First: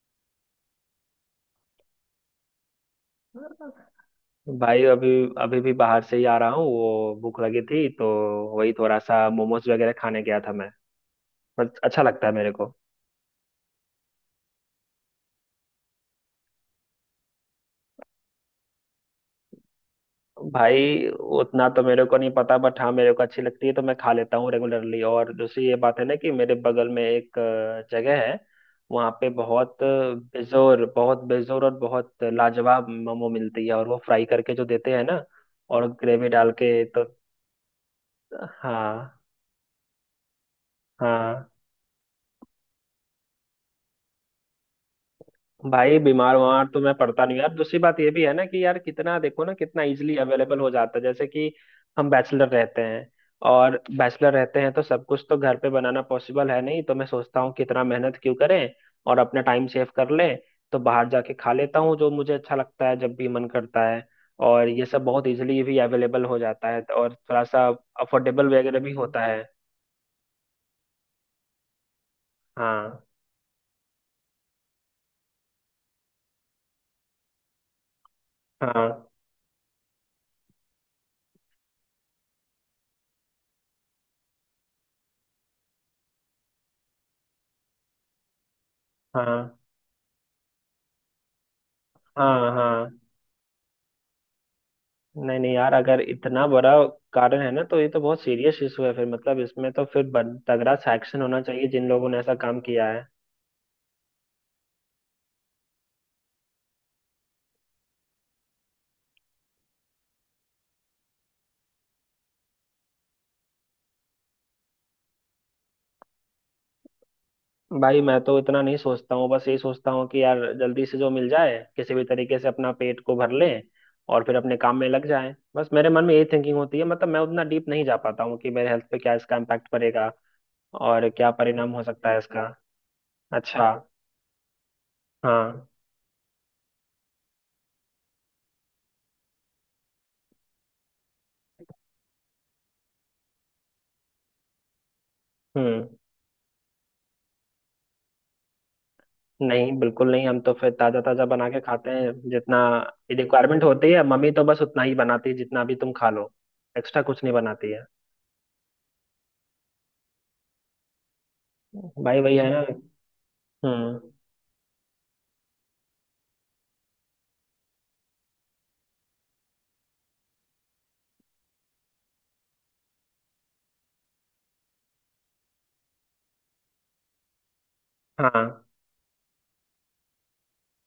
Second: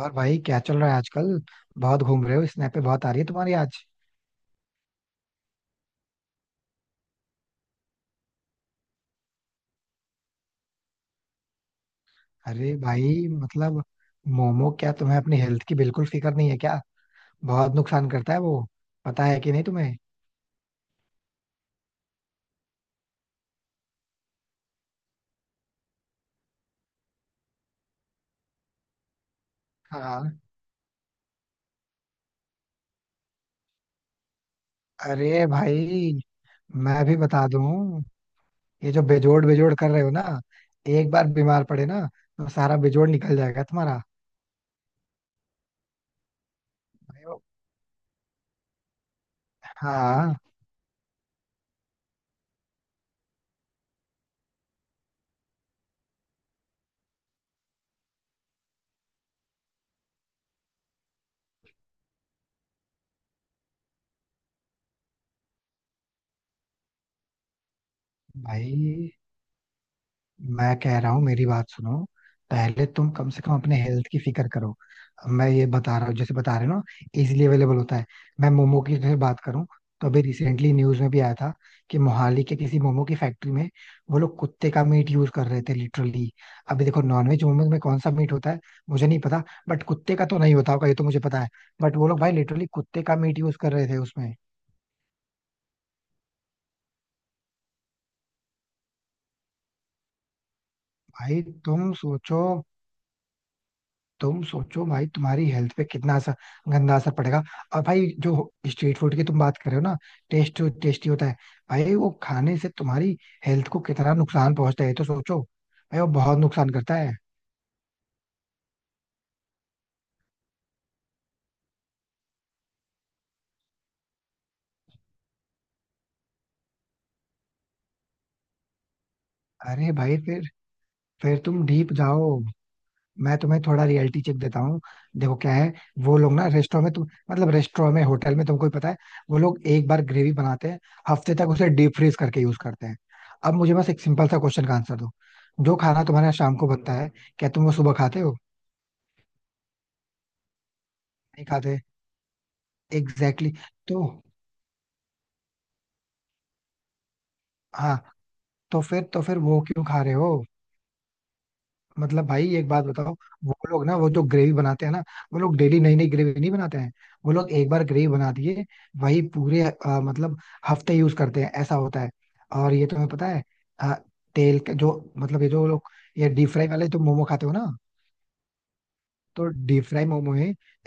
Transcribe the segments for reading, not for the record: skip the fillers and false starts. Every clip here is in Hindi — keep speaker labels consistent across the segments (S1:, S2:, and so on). S1: और भाई, क्या चल रहा है आजकल? बहुत घूम रहे हो, स्नैप पे बहुत आ रही है तुम्हारी आज.
S2: भाई, अभी अभी भी बाहर से ही आ रहा हूँ। वो भूख लगी थी तो वही थोड़ा सा मोमोज वगैरह खाने गया था मैं। पर अच्छा लगता है मेरे को।
S1: अरे भाई, मतलब मोमो क्या तुम्हें अपनी हेल्थ की बिल्कुल फिक्र नहीं है क्या? बहुत नुकसान करता है वो. पता है कि नहीं तुम्हें?
S2: भाई, उतना तो मेरे को नहीं पता बट हाँ, मेरे को अच्छी लगती है तो मैं खा लेता हूँ रेगुलरली। और दूसरी ये बात है ना कि मेरे बगल में एक जगह है। वहाँ पे बहुत
S1: हाँ.
S2: बेजोर, बहुत बेजोर और बहुत लाजवाब मोमो मिलती है, और वो फ्राई करके जो देते हैं ना,
S1: अरे
S2: और
S1: भाई,
S2: ग्रेवी डाल के तो।
S1: मैं भी बता दूं, ये जो
S2: हाँ।
S1: बेजोड़ बेजोड़ कर रहे हो ना, एक बार
S2: हाँ।
S1: बीमार पड़े ना, तो सारा बेजोड़ निकल जाएगा तुम्हारा.
S2: भाई बीमार वार तो मैं पड़ता नहीं हूँ यार। दूसरी बात ये भी है ना कि यार, कितना देखो ना कितना इजीली
S1: हाँ
S2: अवेलेबल हो जाता है, जैसे कि हम बैचलर रहते हैं, और बैचलर रहते हैं तो सब कुछ तो घर पे बनाना पॉसिबल है नहीं, तो मैं सोचता हूँ कितना मेहनत क्यों करें और अपना टाइम सेव कर लें। तो बाहर जाके खा लेता हूँ जो मुझे अच्छा लगता है जब भी मन करता है। और ये सब बहुत इजीली भी अवेलेबल हो जाता है और थोड़ा सा अफोर्डेबल वगैरह भी
S1: भाई,
S2: होता है।
S1: मैं कह रहा हूँ, मेरी बात सुनो. पहले
S2: हाँ।
S1: तुम कम से कम अपने हेल्थ की फिक्र करो. अब मैं ये बता रहा हूँ, जैसे बता रहे हो ना, इजीली अवेलेबल होता है. मैं मोमो की
S2: हाँ।
S1: अगर बात करूँ, तो अभी रिसेंटली न्यूज में भी आया था कि मोहाली के किसी मोमो की फैक्ट्री में वो लोग कुत्ते का मीट यूज कर रहे थे, लिटरली. अभी देखो, नॉनवेज मोमो में कौन सा मीट होता है मुझे नहीं पता,
S2: हाँ।
S1: बट कुत्ते का तो नहीं होता होगा ये तो मुझे पता है. बट वो लोग भाई
S2: हाँ।
S1: लिटरली
S2: हाँ।
S1: कुत्ते का मीट यूज कर रहे थे उसमें.
S2: नहीं नहीं यार, अगर इतना बड़ा कारण है ना तो ये तो बहुत सीरियस इशू है। फिर मतलब इसमें तो फिर तगड़ा सैक्शन होना
S1: भाई
S2: चाहिए जिन
S1: तुम
S2: लोगों ने ऐसा
S1: सोचो,
S2: काम किया है।
S1: तुम सोचो भाई, तुम्हारी हेल्थ पे कितना असर, गंदा असर पड़ेगा. और भाई, जो स्ट्रीट फूड की तुम बात कर रहे हो ना, टेस्ट, टेस्टी होता है, भाई वो खाने से तुम्हारी हेल्थ को कितना नुकसान पहुंचता है ये तो सोचो. भाई वो बहुत नुकसान करता है.
S2: भाई मैं तो इतना नहीं सोचता हूँ, बस यही सोचता हूँ कि यार जल्दी से जो मिल जाए किसी भी तरीके से अपना पेट को भर ले और फिर अपने काम में लग जाए। बस मेरे मन में यही थिंकिंग होती है। मतलब मैं उतना डीप नहीं जा पाता हूँ कि मेरे हेल्थ पे क्या इसका इम्पैक्ट
S1: अरे
S2: पड़ेगा
S1: भाई फिर
S2: और क्या
S1: फिर तुम
S2: परिणाम हो
S1: डीप
S2: सकता है
S1: जाओ.
S2: इसका।
S1: मैं तुम्हें
S2: अच्छा।
S1: थोड़ा रियलिटी चेक देता हूँ. देखो क्या
S2: हाँ।
S1: है. वो लोग ना रेस्टोरेंट में, तुम मतलब रेस्टोरेंट में, होटल में तुमको ही पता है, वो लोग एक बार ग्रेवी बनाते हैं, हफ्ते तक उसे डीप फ्रीज करके यूज करते हैं. अब मुझे बस एक सिंपल सा क्वेश्चन का आंसर दो. जो
S2: हम्म।
S1: खाना तुम्हारे यहाँ शाम को बनता है, क्या तुम वो सुबह खाते हो?
S2: नहीं, बिल्कुल नहीं, हम तो फिर ताजा ताजा
S1: नहीं
S2: बना के
S1: खाते.
S2: खाते हैं जितना
S1: एग्जैक्टली
S2: रिक्वायरमेंट होती
S1: exactly.
S2: है।
S1: तो
S2: मम्मी तो बस उतना ही बनाती है जितना भी तुम खा लो, एक्स्ट्रा कुछ नहीं बनाती है।
S1: हाँ, तो फिर वो क्यों खा रहे हो?
S2: भाई
S1: मतलब
S2: वही है
S1: भाई
S2: ना।
S1: एक बात बताओ, वो लोग ना,
S2: हम्म।
S1: वो जो ग्रेवी बनाते हैं ना, वो लोग डेली नई नई ग्रेवी नहीं बनाते हैं. वो लोग एक बार ग्रेवी बना दिए, वही पूरे मतलब हफ्ते यूज करते हैं, ऐसा होता है. और ये तुम्हें पता है, अ, तेल के जो, मतलब ये जो लोग, ये डीप फ्राई वाले जो मोमो खाते हो ना,
S2: हाँ।
S1: तो डीप फ्राई मोमो में,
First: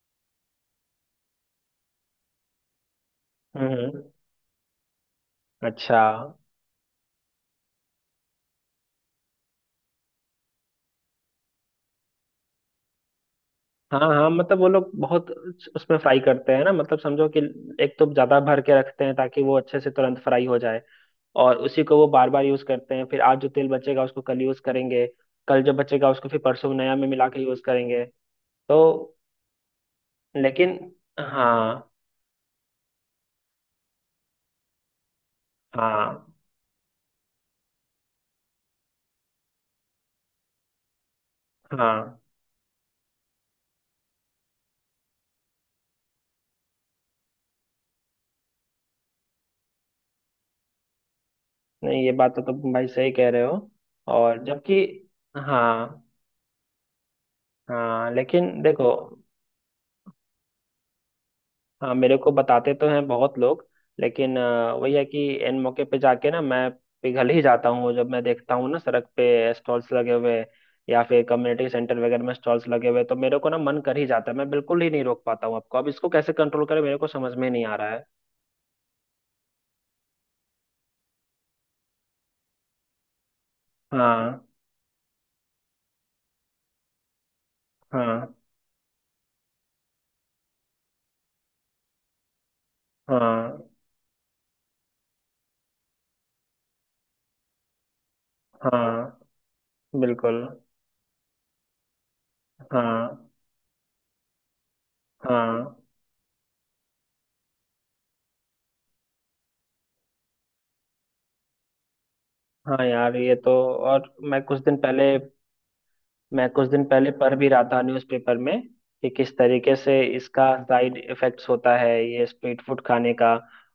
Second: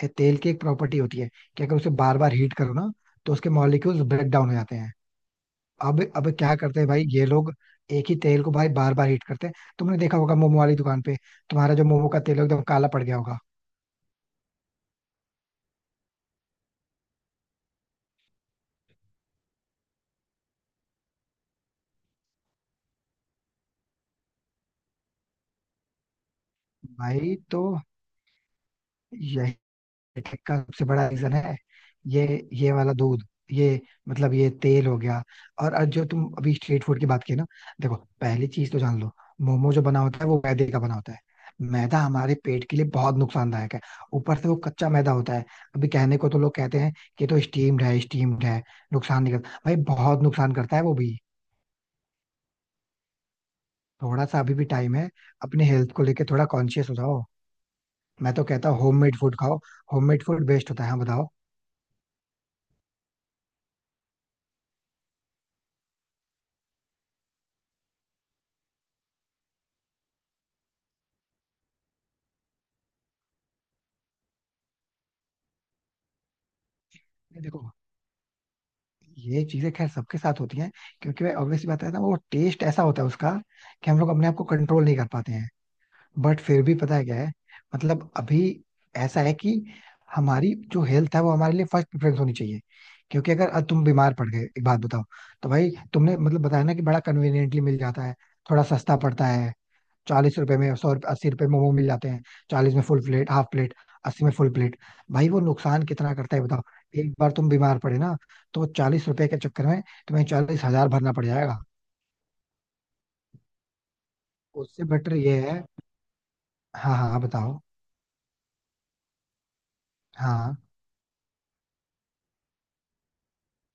S1: तेल की एक प्रॉपर्टी होती है कि अगर उसे बार बार हीट करो ना, तो उसके मॉलिक्यूल्स
S2: हम्म।
S1: ब्रेक डाउन हो जाते हैं.
S2: अच्छा।
S1: अब क्या करते हैं भाई ये लोग, एक ही तेल को भाई बार बार हीट करते हैं. तुमने देखा होगा मोमो वाली दुकान पे तुम्हारा जो मोमो का तेल है, एकदम काला पड़ गया होगा.
S2: हाँ हाँ, मतलब वो लोग बहुत उसमें फ्राई करते हैं ना, मतलब समझो कि एक तो ज्यादा भर के रखते हैं ताकि वो अच्छे से तुरंत फ्राई हो जाए, और उसी को वो बार बार यूज करते हैं। फिर आज जो तेल बचेगा उसको कल यूज करेंगे, कल जो बचेगा उसको फिर परसों नया में मिला
S1: भाई,
S2: के यूज करेंगे। तो
S1: तो टेक का
S2: लेकिन
S1: सबसे बड़ा रीजन है
S2: हाँ।
S1: ये ये वाला दूध ये मतलब ये तेल हो गया. और आज जो तुम
S2: हाँ।
S1: अभी स्ट्रीट फूड की बात की ना, देखो, पहली चीज तो जान लो, मोमो जो बना होता है वो मैदे का बना होता है. मैदा
S2: हाँ।
S1: हमारे पेट के लिए बहुत नुकसानदायक है. ऊपर से वो कच्चा मैदा होता है. अभी कहने को तो लोग कहते हैं कि तो स्टीम्ड है, स्टीम्ड है, नुकसान नहीं करता. भाई, बहुत नुकसान करता है वो भी.
S2: नहीं, ये बात तो तुम भाई सही कह रहे हो।
S1: थोड़ा सा
S2: और
S1: अभी भी
S2: जबकि
S1: टाइम है, अपने हेल्थ
S2: हाँ।
S1: को लेके थोड़ा कॉन्शियस हो जाओ.
S2: हाँ,
S1: मैं तो
S2: लेकिन
S1: कहता हूँ
S2: देखो।
S1: होममेड फूड खाओ, होममेड फूड बेस्ट होता है. हाँ, बताओ.
S2: हाँ, मेरे को बताते तो हैं बहुत लोग, लेकिन वही है कि इन मौके पे जाके ना मैं पिघल ही जाता हूँ, जब मैं देखता हूँ ना सड़क पे स्टॉल्स लगे हुए या फिर कम्युनिटी सेंटर वगैरह में स्टॉल्स लगे हुए, तो मेरे को ना मन कर ही जाता है, मैं बिल्कुल ही नहीं रोक पाता हूँ आपको। अब इसको कैसे कंट्रोल करें मेरे को समझ में नहीं
S1: देखो,
S2: आ रहा है।
S1: ये चीजें खैर सबके साथ होती हैं, क्योंकि भाई ऑब्वियसली बात है ना, वो टेस्ट ऐसा होता है उसका कि हम लोग अपने आप
S2: हाँ।
S1: को कंट्रोल नहीं कर पाते हैं. बट फिर भी पता है क्या है, मतलब
S2: हाँ।
S1: अभी ऐसा है कि हमारी जो हेल्थ है वो हमारे लिए फर्स्ट प्रेफरेंस होनी चाहिए. क्योंकि अगर आज
S2: हाँ।
S1: तुम बीमार पड़ गए, एक बात बताओ, तो भाई तुमने मतलब बताया ना कि बड़ा कन्वीनियंटली मिल जाता है, थोड़ा सस्ता
S2: हाँ।
S1: पड़ता है. चालीस
S2: बिल्कुल।
S1: रुपए में 100 रुपये, 80 रुपए मोमो मिल जाते हैं, 40 में फुल
S2: हाँ।
S1: प्लेट, हाफ प्लेट, 80 में फुल प्लेट. भाई वो
S2: हाँ।
S1: नुकसान कितना करता है बताओ. एक बार तुम बीमार पड़े ना, तो 40 रुपए के चक्कर में तुम्हें 40 हजार भरना पड़ जाएगा.
S2: हाँ यार, ये तो। और
S1: उससे बेटर ये है.
S2: मैं कुछ दिन
S1: हाँ हाँ
S2: पहले
S1: हाँ,
S2: पढ़ भी
S1: बताओ.
S2: रहा था न्यूज़पेपर में, कि किस तरीके से इसका
S1: हाँ.
S2: साइड इफेक्ट्स होता है ये स्ट्रीट फूड खाने का।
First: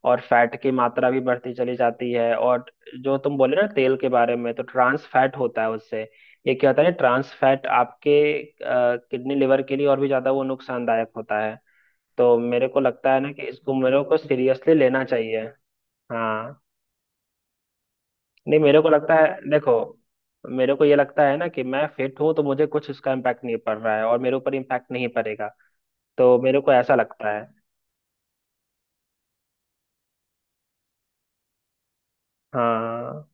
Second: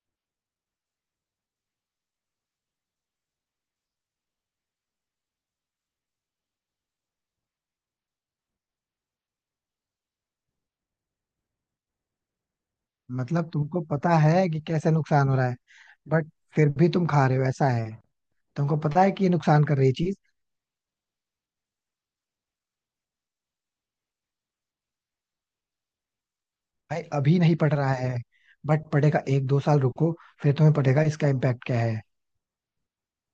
S2: और फैट की मात्रा भी बढ़ती चली जाती है, और जो तुम बोले ना तेल के बारे में, तो ट्रांस फैट होता है उससे। ये क्या होता है ट्रांस फैट, आपके किडनी लिवर के लिए और भी ज़्यादा वो नुकसानदायक होता है। तो मेरे को लगता है ना कि
S1: मतलब
S2: इसको
S1: तुमको
S2: मेरे को
S1: पता है कि
S2: सीरियसली
S1: कैसे
S2: लेना
S1: नुकसान हो
S2: चाहिए।
S1: रहा है, बट
S2: हाँ।
S1: फिर भी तुम खा रहे हो, ऐसा है?
S2: नहीं,
S1: तुमको
S2: मेरे को
S1: पता है
S2: लगता
S1: कि
S2: है
S1: ये नुकसान
S2: देखो,
S1: कर रही चीज.
S2: मेरे को ये लगता है ना कि मैं फिट हूँ तो मुझे कुछ उसका इम्पैक्ट नहीं पड़ रहा है और मेरे ऊपर इम्पैक्ट नहीं पड़ेगा, तो मेरे को ऐसा
S1: भाई
S2: लगता
S1: अभी
S2: है।
S1: नहीं पड़ रहा है, बट पड़ेगा, एक दो साल रुको, फिर तुम्हें पड़ेगा इसका इम्पैक्ट क्या है.
S2: हाँ।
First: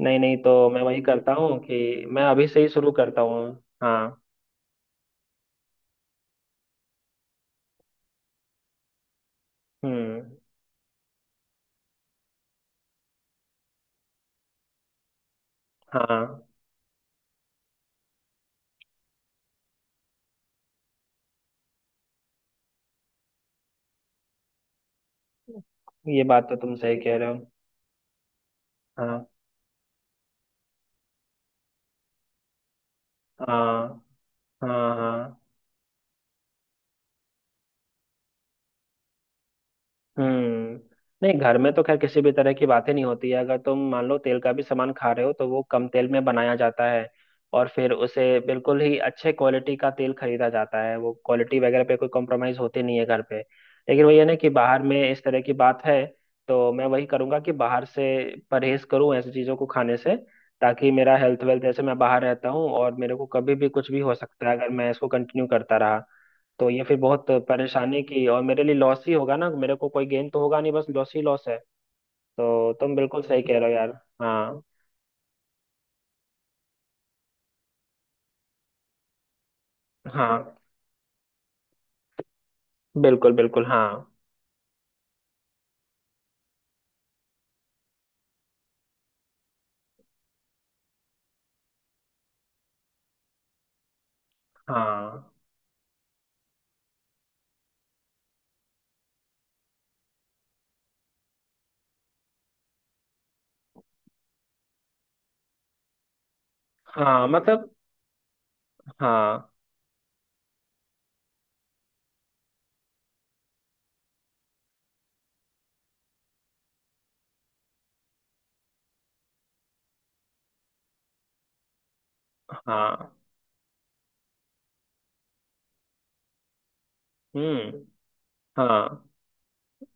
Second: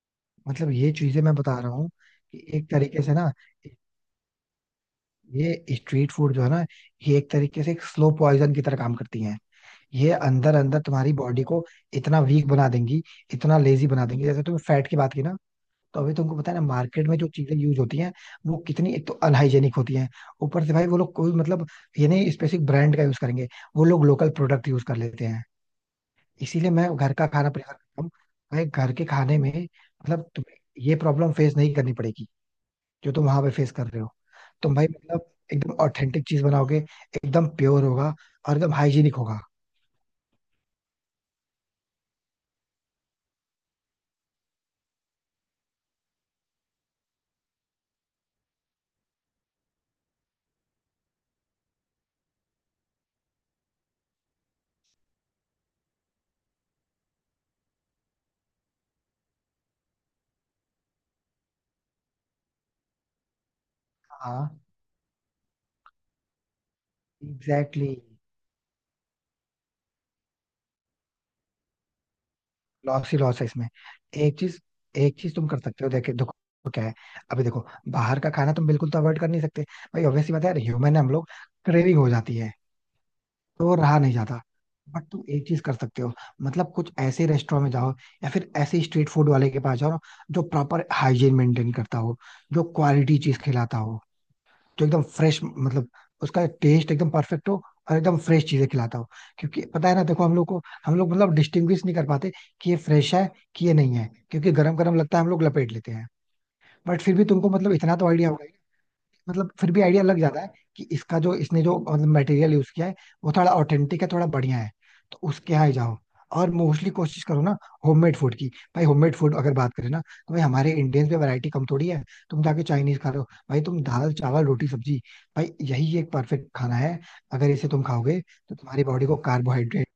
S2: नहीं नहीं, तो
S1: मतलब
S2: मैं
S1: ये
S2: वही
S1: चीजें
S2: करता
S1: मैं बता
S2: हूँ
S1: रहा हूँ
S2: कि मैं
S1: कि
S2: अभी से ही
S1: एक
S2: शुरू
S1: तरीके से
S2: करता
S1: ना,
S2: हूँ। हाँ।
S1: ये स्ट्रीट फूड जो है ना, ये एक तरीके से एक स्लो पॉइजन की तरह काम करती हैं. ये
S2: हम्म।
S1: अंदर अंदर तुम्हारी बॉडी को इतना वीक बना देंगी, इतना लेजी बना देंगी, जैसे तुमने फैट की बात की ना, तो अभी
S2: हाँ,
S1: तुमको पता है ना, मार्केट में जो चीजें यूज होती हैं, वो कितनी एक तो अनहाइजेनिक होती हैं. ऊपर से भाई वो लोग कोई मतलब ये नहीं स्पेसिफिक ब्रांड का यूज करेंगे, वो लोग लोकल प्रोडक्ट यूज कर लेते हैं.
S2: ये बात तो
S1: इसीलिए
S2: तुम सही
S1: मैं घर
S2: कह
S1: का
S2: रहे हो।
S1: खाना प्रेफर करता हूँ. भाई घर के
S2: हाँ।
S1: खाने में मतलब तुम्हें ये प्रॉब्लम फेस नहीं करनी पड़ेगी, जो तुम वहां पे फेस कर
S2: हाँ।
S1: रहे हो.
S2: हाँ।
S1: तुम भाई मतलब
S2: हाँ।
S1: एकदम ऑथेंटिक चीज बनाओगे, एकदम प्योर होगा, और एकदम हाइजीनिक होगा.
S2: हम्म। नहीं, घर में तो खैर किसी भी तरह की बातें नहीं होती है। अगर तुम मान लो तेल का भी सामान खा रहे हो, तो वो कम तेल में बनाया जाता है, और फिर उसे बिल्कुल ही अच्छे क्वालिटी का तेल खरीदा जाता है। वो क्वालिटी वगैरह पे कोई कॉम्प्रोमाइज होती नहीं है घर पे। लेकिन वही है ना कि बाहर में इस तरह की बात है, तो मैं वही करूंगा कि बाहर से परहेज करूं ऐसी चीज़ों को खाने से, ताकि मेरा हेल्थ वेल्थ, जैसे मैं बाहर रहता हूँ और मेरे को कभी भी कुछ भी हो सकता
S1: हाँ,
S2: है अगर मैं इसको कंटिन्यू करता रहा, तो ये फिर बहुत
S1: एग्जैक्टली,
S2: परेशानी की, और मेरे लिए लॉस ही होगा ना, मेरे को कोई गेन तो होगा नहीं, बस लॉस ही लॉस है। तो तुम
S1: लॉस ही
S2: बिल्कुल
S1: लॉस
S2: सही
S1: है
S2: कह
S1: इसमें.
S2: रहे हो यार।
S1: एक चीज,
S2: हाँ।
S1: एक चीज तुम कर सकते हो. देखे देखो क्या है, अभी देखो, बाहर का खाना तुम बिल्कुल तो अवॉइड कर नहीं सकते, भाई ऑब्वियसली बात है
S2: हाँ।
S1: यार, ह्यूमन है हम लोग, क्रेविंग हो जाती है,
S2: बिल्कुल बिल्कुल।
S1: तो
S2: हाँ।
S1: रहा नहीं जाता. बट तुम एक चीज कर सकते हो, मतलब कुछ ऐसे रेस्टोरेंट में जाओ, या फिर ऐसे स्ट्रीट फूड वाले के पास जाओ ना, जो प्रॉपर हाइजीन मेंटेन करता हो, जो क्वालिटी चीज खिलाता हो, जो एकदम
S2: हाँ।
S1: फ्रेश, मतलब उसका टेस्ट एकदम परफेक्ट हो, और एकदम फ्रेश चीजें खिलाता हो. क्योंकि पता है ना, देखो, हम लोग मतलब डिस्टिंग्विश नहीं कर पाते कि ये फ्रेश है कि ये नहीं है, क्योंकि गरम गरम लगता है हम लोग लपेट लेते हैं. बट फिर भी
S2: हाँ
S1: तुमको
S2: मतलब।
S1: मतलब इतना तो आइडिया होगा,
S2: हाँ।
S1: मतलब फिर भी आइडिया लग जाता है कि इसका जो, इसने जो मतलब मटेरियल यूज किया है, वो थोड़ा ऑथेंटिक है, थोड़ा बढ़िया है, तो उसके यहाँ ही जाओ. और मोस्टली कोशिश करो ना होममेड फूड की. भाई होममेड फूड अगर बात करें ना, तो भाई हमारे इंडियंस में वैरायटी कम थोड़ी है. तुम जाके चाइनीज खा
S2: हाँ।
S1: रहे हो? भाई तुम दाल चावल रोटी सब्जी, भाई यही एक परफेक्ट खाना है. अगर इसे
S2: हम्म।
S1: तुम खाओगे तो तुम्हारी
S2: हाँ,
S1: बॉडी को कार्बोहाइड्रेट,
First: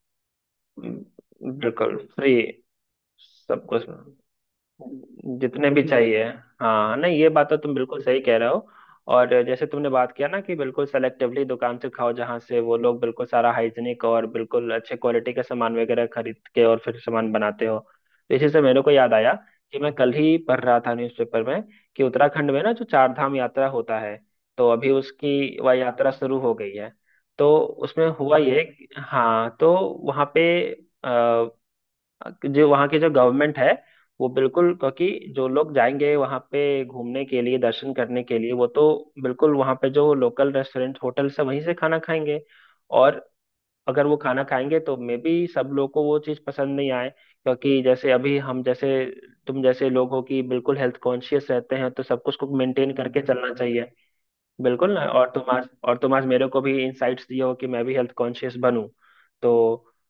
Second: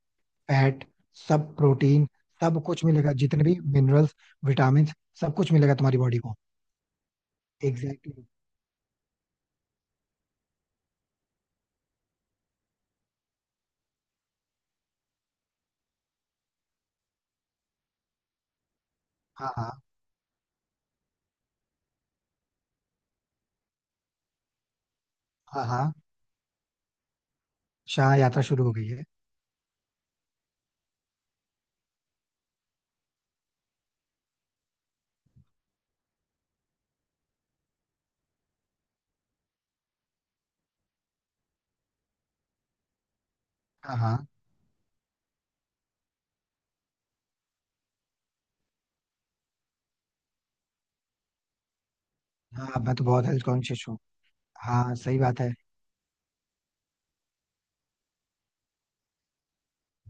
S1: फैट, सब,
S2: बिल्कुल
S1: प्रोटीन,
S2: फ्री।
S1: सब कुछ मिलेगा, जितने भी
S2: सब कुछ।
S1: मिनरल्स, विटामिन, सब कुछ
S2: जितने
S1: मिलेगा
S2: भी
S1: तुम्हारी बॉडी
S2: चाहिए।
S1: को.
S2: हाँ, नहीं, ये बात तो तुम बिल्कुल
S1: एग्जैक्टली
S2: सही
S1: exactly.
S2: कह रहे हो। और जैसे तुमने बात किया ना कि बिल्कुल सेलेक्टिवली दुकान से खाओ जहाँ से वो लोग बिल्कुल सारा हाइजीनिक और बिल्कुल अच्छे क्वालिटी का सामान वगैरह खरीद के और फिर सामान बनाते हो, तो इसी से मेरे को याद आया
S1: हाँ हाँ
S2: कि मैं कल ही पढ़ रहा था न्यूज़पेपर में, कि उत्तराखंड में ना जो चार धाम यात्रा होता है, तो अभी उसकी
S1: हाँ.
S2: वह
S1: हाँ,
S2: यात्रा शुरू हो गई है। तो उसमें
S1: शाह
S2: हुआ
S1: यात्रा
S2: ये।
S1: शुरू हो गई है.
S2: हाँ, तो वहाँ पे, जो वहाँ की जो गवर्नमेंट है, वो बिल्कुल, क्योंकि जो लोग जाएंगे वहाँ पे घूमने के लिए, दर्शन करने के लिए, वो तो बिल्कुल वहाँ पे जो लोकल रेस्टोरेंट होटल से वहीं से खाना खाएंगे। और
S1: हाँ
S2: अगर वो
S1: हाँ.
S2: खाना खाएंगे तो मे बी सब लोग को वो चीज़ पसंद नहीं आए, क्योंकि जैसे अभी हम जैसे, तुम जैसे लोग हो कि बिल्कुल हेल्थ कॉन्शियस रहते हैं, तो सब कुछ को
S1: हाँ,
S2: मेंटेन
S1: मैं तो
S2: करके
S1: बहुत हेल्थ
S2: चलना
S1: कॉन्शियस
S2: चाहिए।
S1: हूँ.
S2: बिल्कुल
S1: हाँ,
S2: ना।
S1: सही बात है.
S2: तुम आज मेरे को भी इनसाइट्स दिए हो कि मैं भी हेल्थ कॉन्शियस बनूं। तो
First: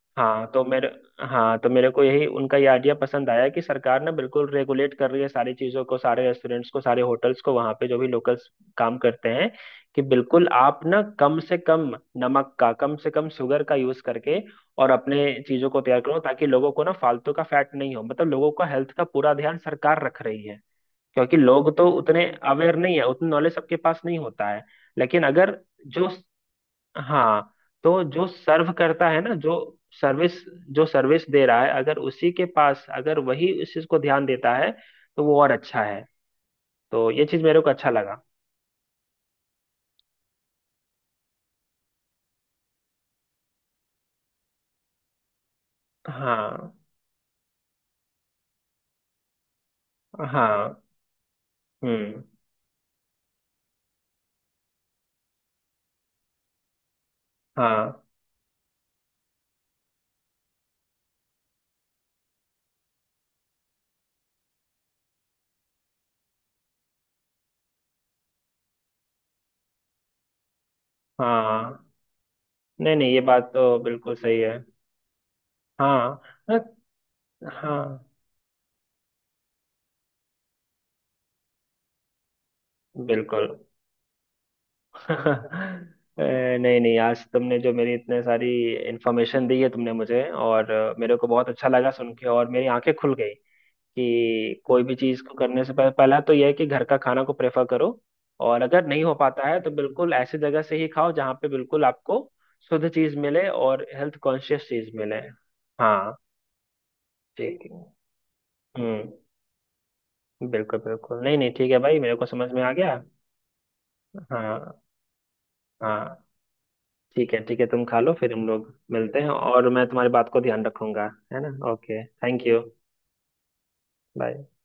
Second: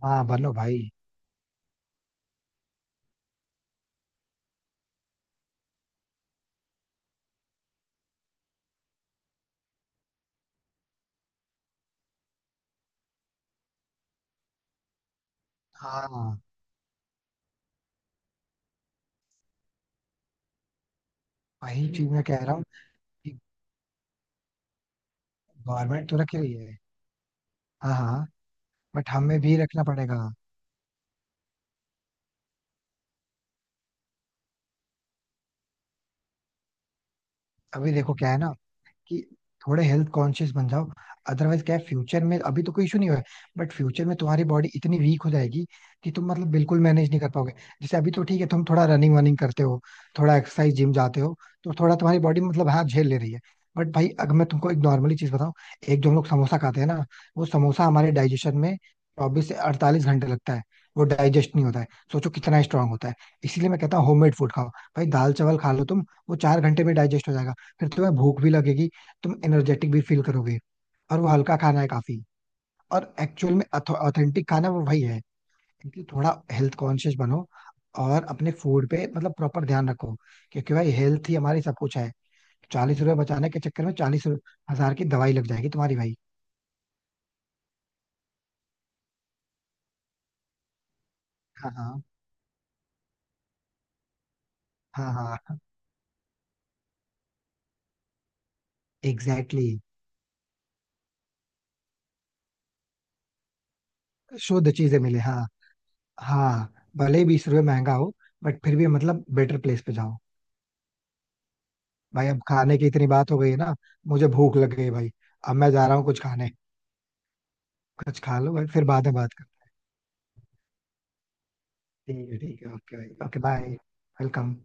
S1: हाँ,
S2: हाँ
S1: बनो
S2: तो मेरे
S1: भाई.
S2: हाँ तो मेरे को यही उनका ये आइडिया पसंद आया, कि सरकार ना बिल्कुल रेगुलेट कर रही है सारी चीज़ों को, सारे रेस्टोरेंट्स को, सारे होटल्स को, वहाँ पे जो भी लोकल्स काम करते हैं, कि बिल्कुल आप ना कम से कम नमक का, कम से कम शुगर का यूज़ करके, और अपने चीज़ों को तैयार करो,
S1: हाँ.
S2: ताकि लोगों को ना फालतू का फैट नहीं हो। मतलब लोगों का हेल्थ का पूरा ध्यान सरकार रख रही है, क्योंकि लोग
S1: वही
S2: तो
S1: चीज मैं
S2: उतने
S1: कह रहा हूँ
S2: अवेयर नहीं है, उतनी
S1: कि
S2: नॉलेज सबके पास नहीं होता है। लेकिन अगर जो,
S1: गवर्नमेंट तो रख रही है.
S2: हाँ,
S1: हाँ
S2: तो
S1: हाँ,
S2: जो सर्व करता
S1: बट
S2: है ना,
S1: हमें भी रखना पड़ेगा.
S2: सर्विस जो सर्विस दे रहा है, अगर उसी के पास, अगर वही उस चीज को ध्यान देता है, तो वो और अच्छा है। तो ये चीज मेरे को अच्छा
S1: अभी देखो
S2: लगा।
S1: क्या है ना, कि थोड़े हेल्थ कॉन्शियस बन जाओ. अदरवाइज क्या है, फ्यूचर में, अभी तो कोई इशू नहीं हुआ है, बट फ्यूचर में तुम्हारी बॉडी इतनी वीक हो जाएगी कि तुम मतलब
S2: हाँ।
S1: बिल्कुल मैनेज नहीं कर पाओगे. जैसे अभी तो ठीक है, तुम थोड़ा रनिंग वनिंग करते हो, थोड़ा एक्सरसाइज,
S2: हाँ।
S1: जिम जाते हो, तो थोड़ा तुम्हारी
S2: हम्म।
S1: बॉडी मतलब, हाँ, झेल ले रही है. बट भाई अगर मैं तुमको एक नॉर्मली चीज बताऊं, एक जो हम लोग समोसा खाते हैं ना, वो समोसा
S2: हाँ।
S1: हमारे डाइजेशन में 24 से 48 घंटे लगता है, वो डाइजेस्ट नहीं होता है, सोचो कितना स्ट्रांग होता है. इसीलिए मैं कहता हूँ होममेड फूड खाओ. भाई दाल चावल खा लो तुम, वो 4 घंटे में डाइजेस्ट हो जाएगा, फिर तुम्हें भूख भी लगेगी, तुम एनर्जेटिक भी फील करोगे, और वो हल्का खाना
S2: हाँ।
S1: है काफी.
S2: नहीं नहीं,
S1: और
S2: ये बात
S1: एक्चुअल में
S2: तो बिल्कुल सही
S1: ऑथेंटिक
S2: है।
S1: खाना वो वही है. इसलिए
S2: हाँ।
S1: थोड़ा
S2: हाँ।
S1: हेल्थ कॉन्शियस बनो,
S2: हाँ,
S1: और अपने फूड पे मतलब प्रॉपर ध्यान रखो, क्योंकि भाई हेल्थ ही हमारी सब कुछ है. 40 रुपए
S2: बिल्कुल।
S1: बचाने के चक्कर में 40 हजार की दवाई लग जाएगी तुम्हारी भाई.
S2: नहीं नहीं, आज तुमने जो मेरी इतने सारी इन्फॉर्मेशन दी है तुमने मुझे, और मेरे को बहुत अच्छा
S1: हाँ
S2: लगा
S1: हाँ
S2: सुन के, और मेरी आंखें खुल गई कि कोई भी
S1: हाँ.
S2: चीज़ को
S1: हाँ,
S2: करने से पहले पहला तो यह है कि घर का खाना को प्रेफर करो, और अगर नहीं हो पाता है
S1: एग्जैक्टली
S2: तो
S1: exactly.
S2: बिल्कुल ऐसी जगह से ही खाओ जहाँ पे बिल्कुल आपको शुद्ध चीज़ मिले और हेल्थ कॉन्शियस
S1: शुद्ध
S2: चीज़
S1: चीजें
S2: मिले।
S1: मिले, हाँ.
S2: हाँ।
S1: हाँ, भले ही 20 रुपए
S2: ठीक है।
S1: महंगा हो, बट फिर भी
S2: हम्म।
S1: मतलब बेटर प्लेस पे जाओ.
S2: बिल्कुल बिल्कुल, नहीं नहीं, ठीक है भाई, मेरे को
S1: भाई अब
S2: समझ में आ
S1: खाने की
S2: गया।
S1: इतनी बात हो गई है ना, मुझे भूख लग
S2: हाँ।
S1: गई है भाई. अब मैं जा रहा हूँ कुछ
S2: हाँ।
S1: खाने.
S2: ठीक है, ठीक है, तुम खा लो
S1: कुछ
S2: फिर
S1: खा
S2: हम
S1: लो भाई,
S2: लोग
S1: फिर बाद में
S2: मिलते हैं,
S1: बात
S2: और
S1: करते
S2: मैं तुम्हारी बात को ध्यान रखूंगा, है ना। ओके,
S1: हैं. ठीक
S2: थैंक
S1: है,
S2: यू।
S1: ठीक है, ओके भाई, ओके, बाय.
S2: बाय।
S1: वेलकम.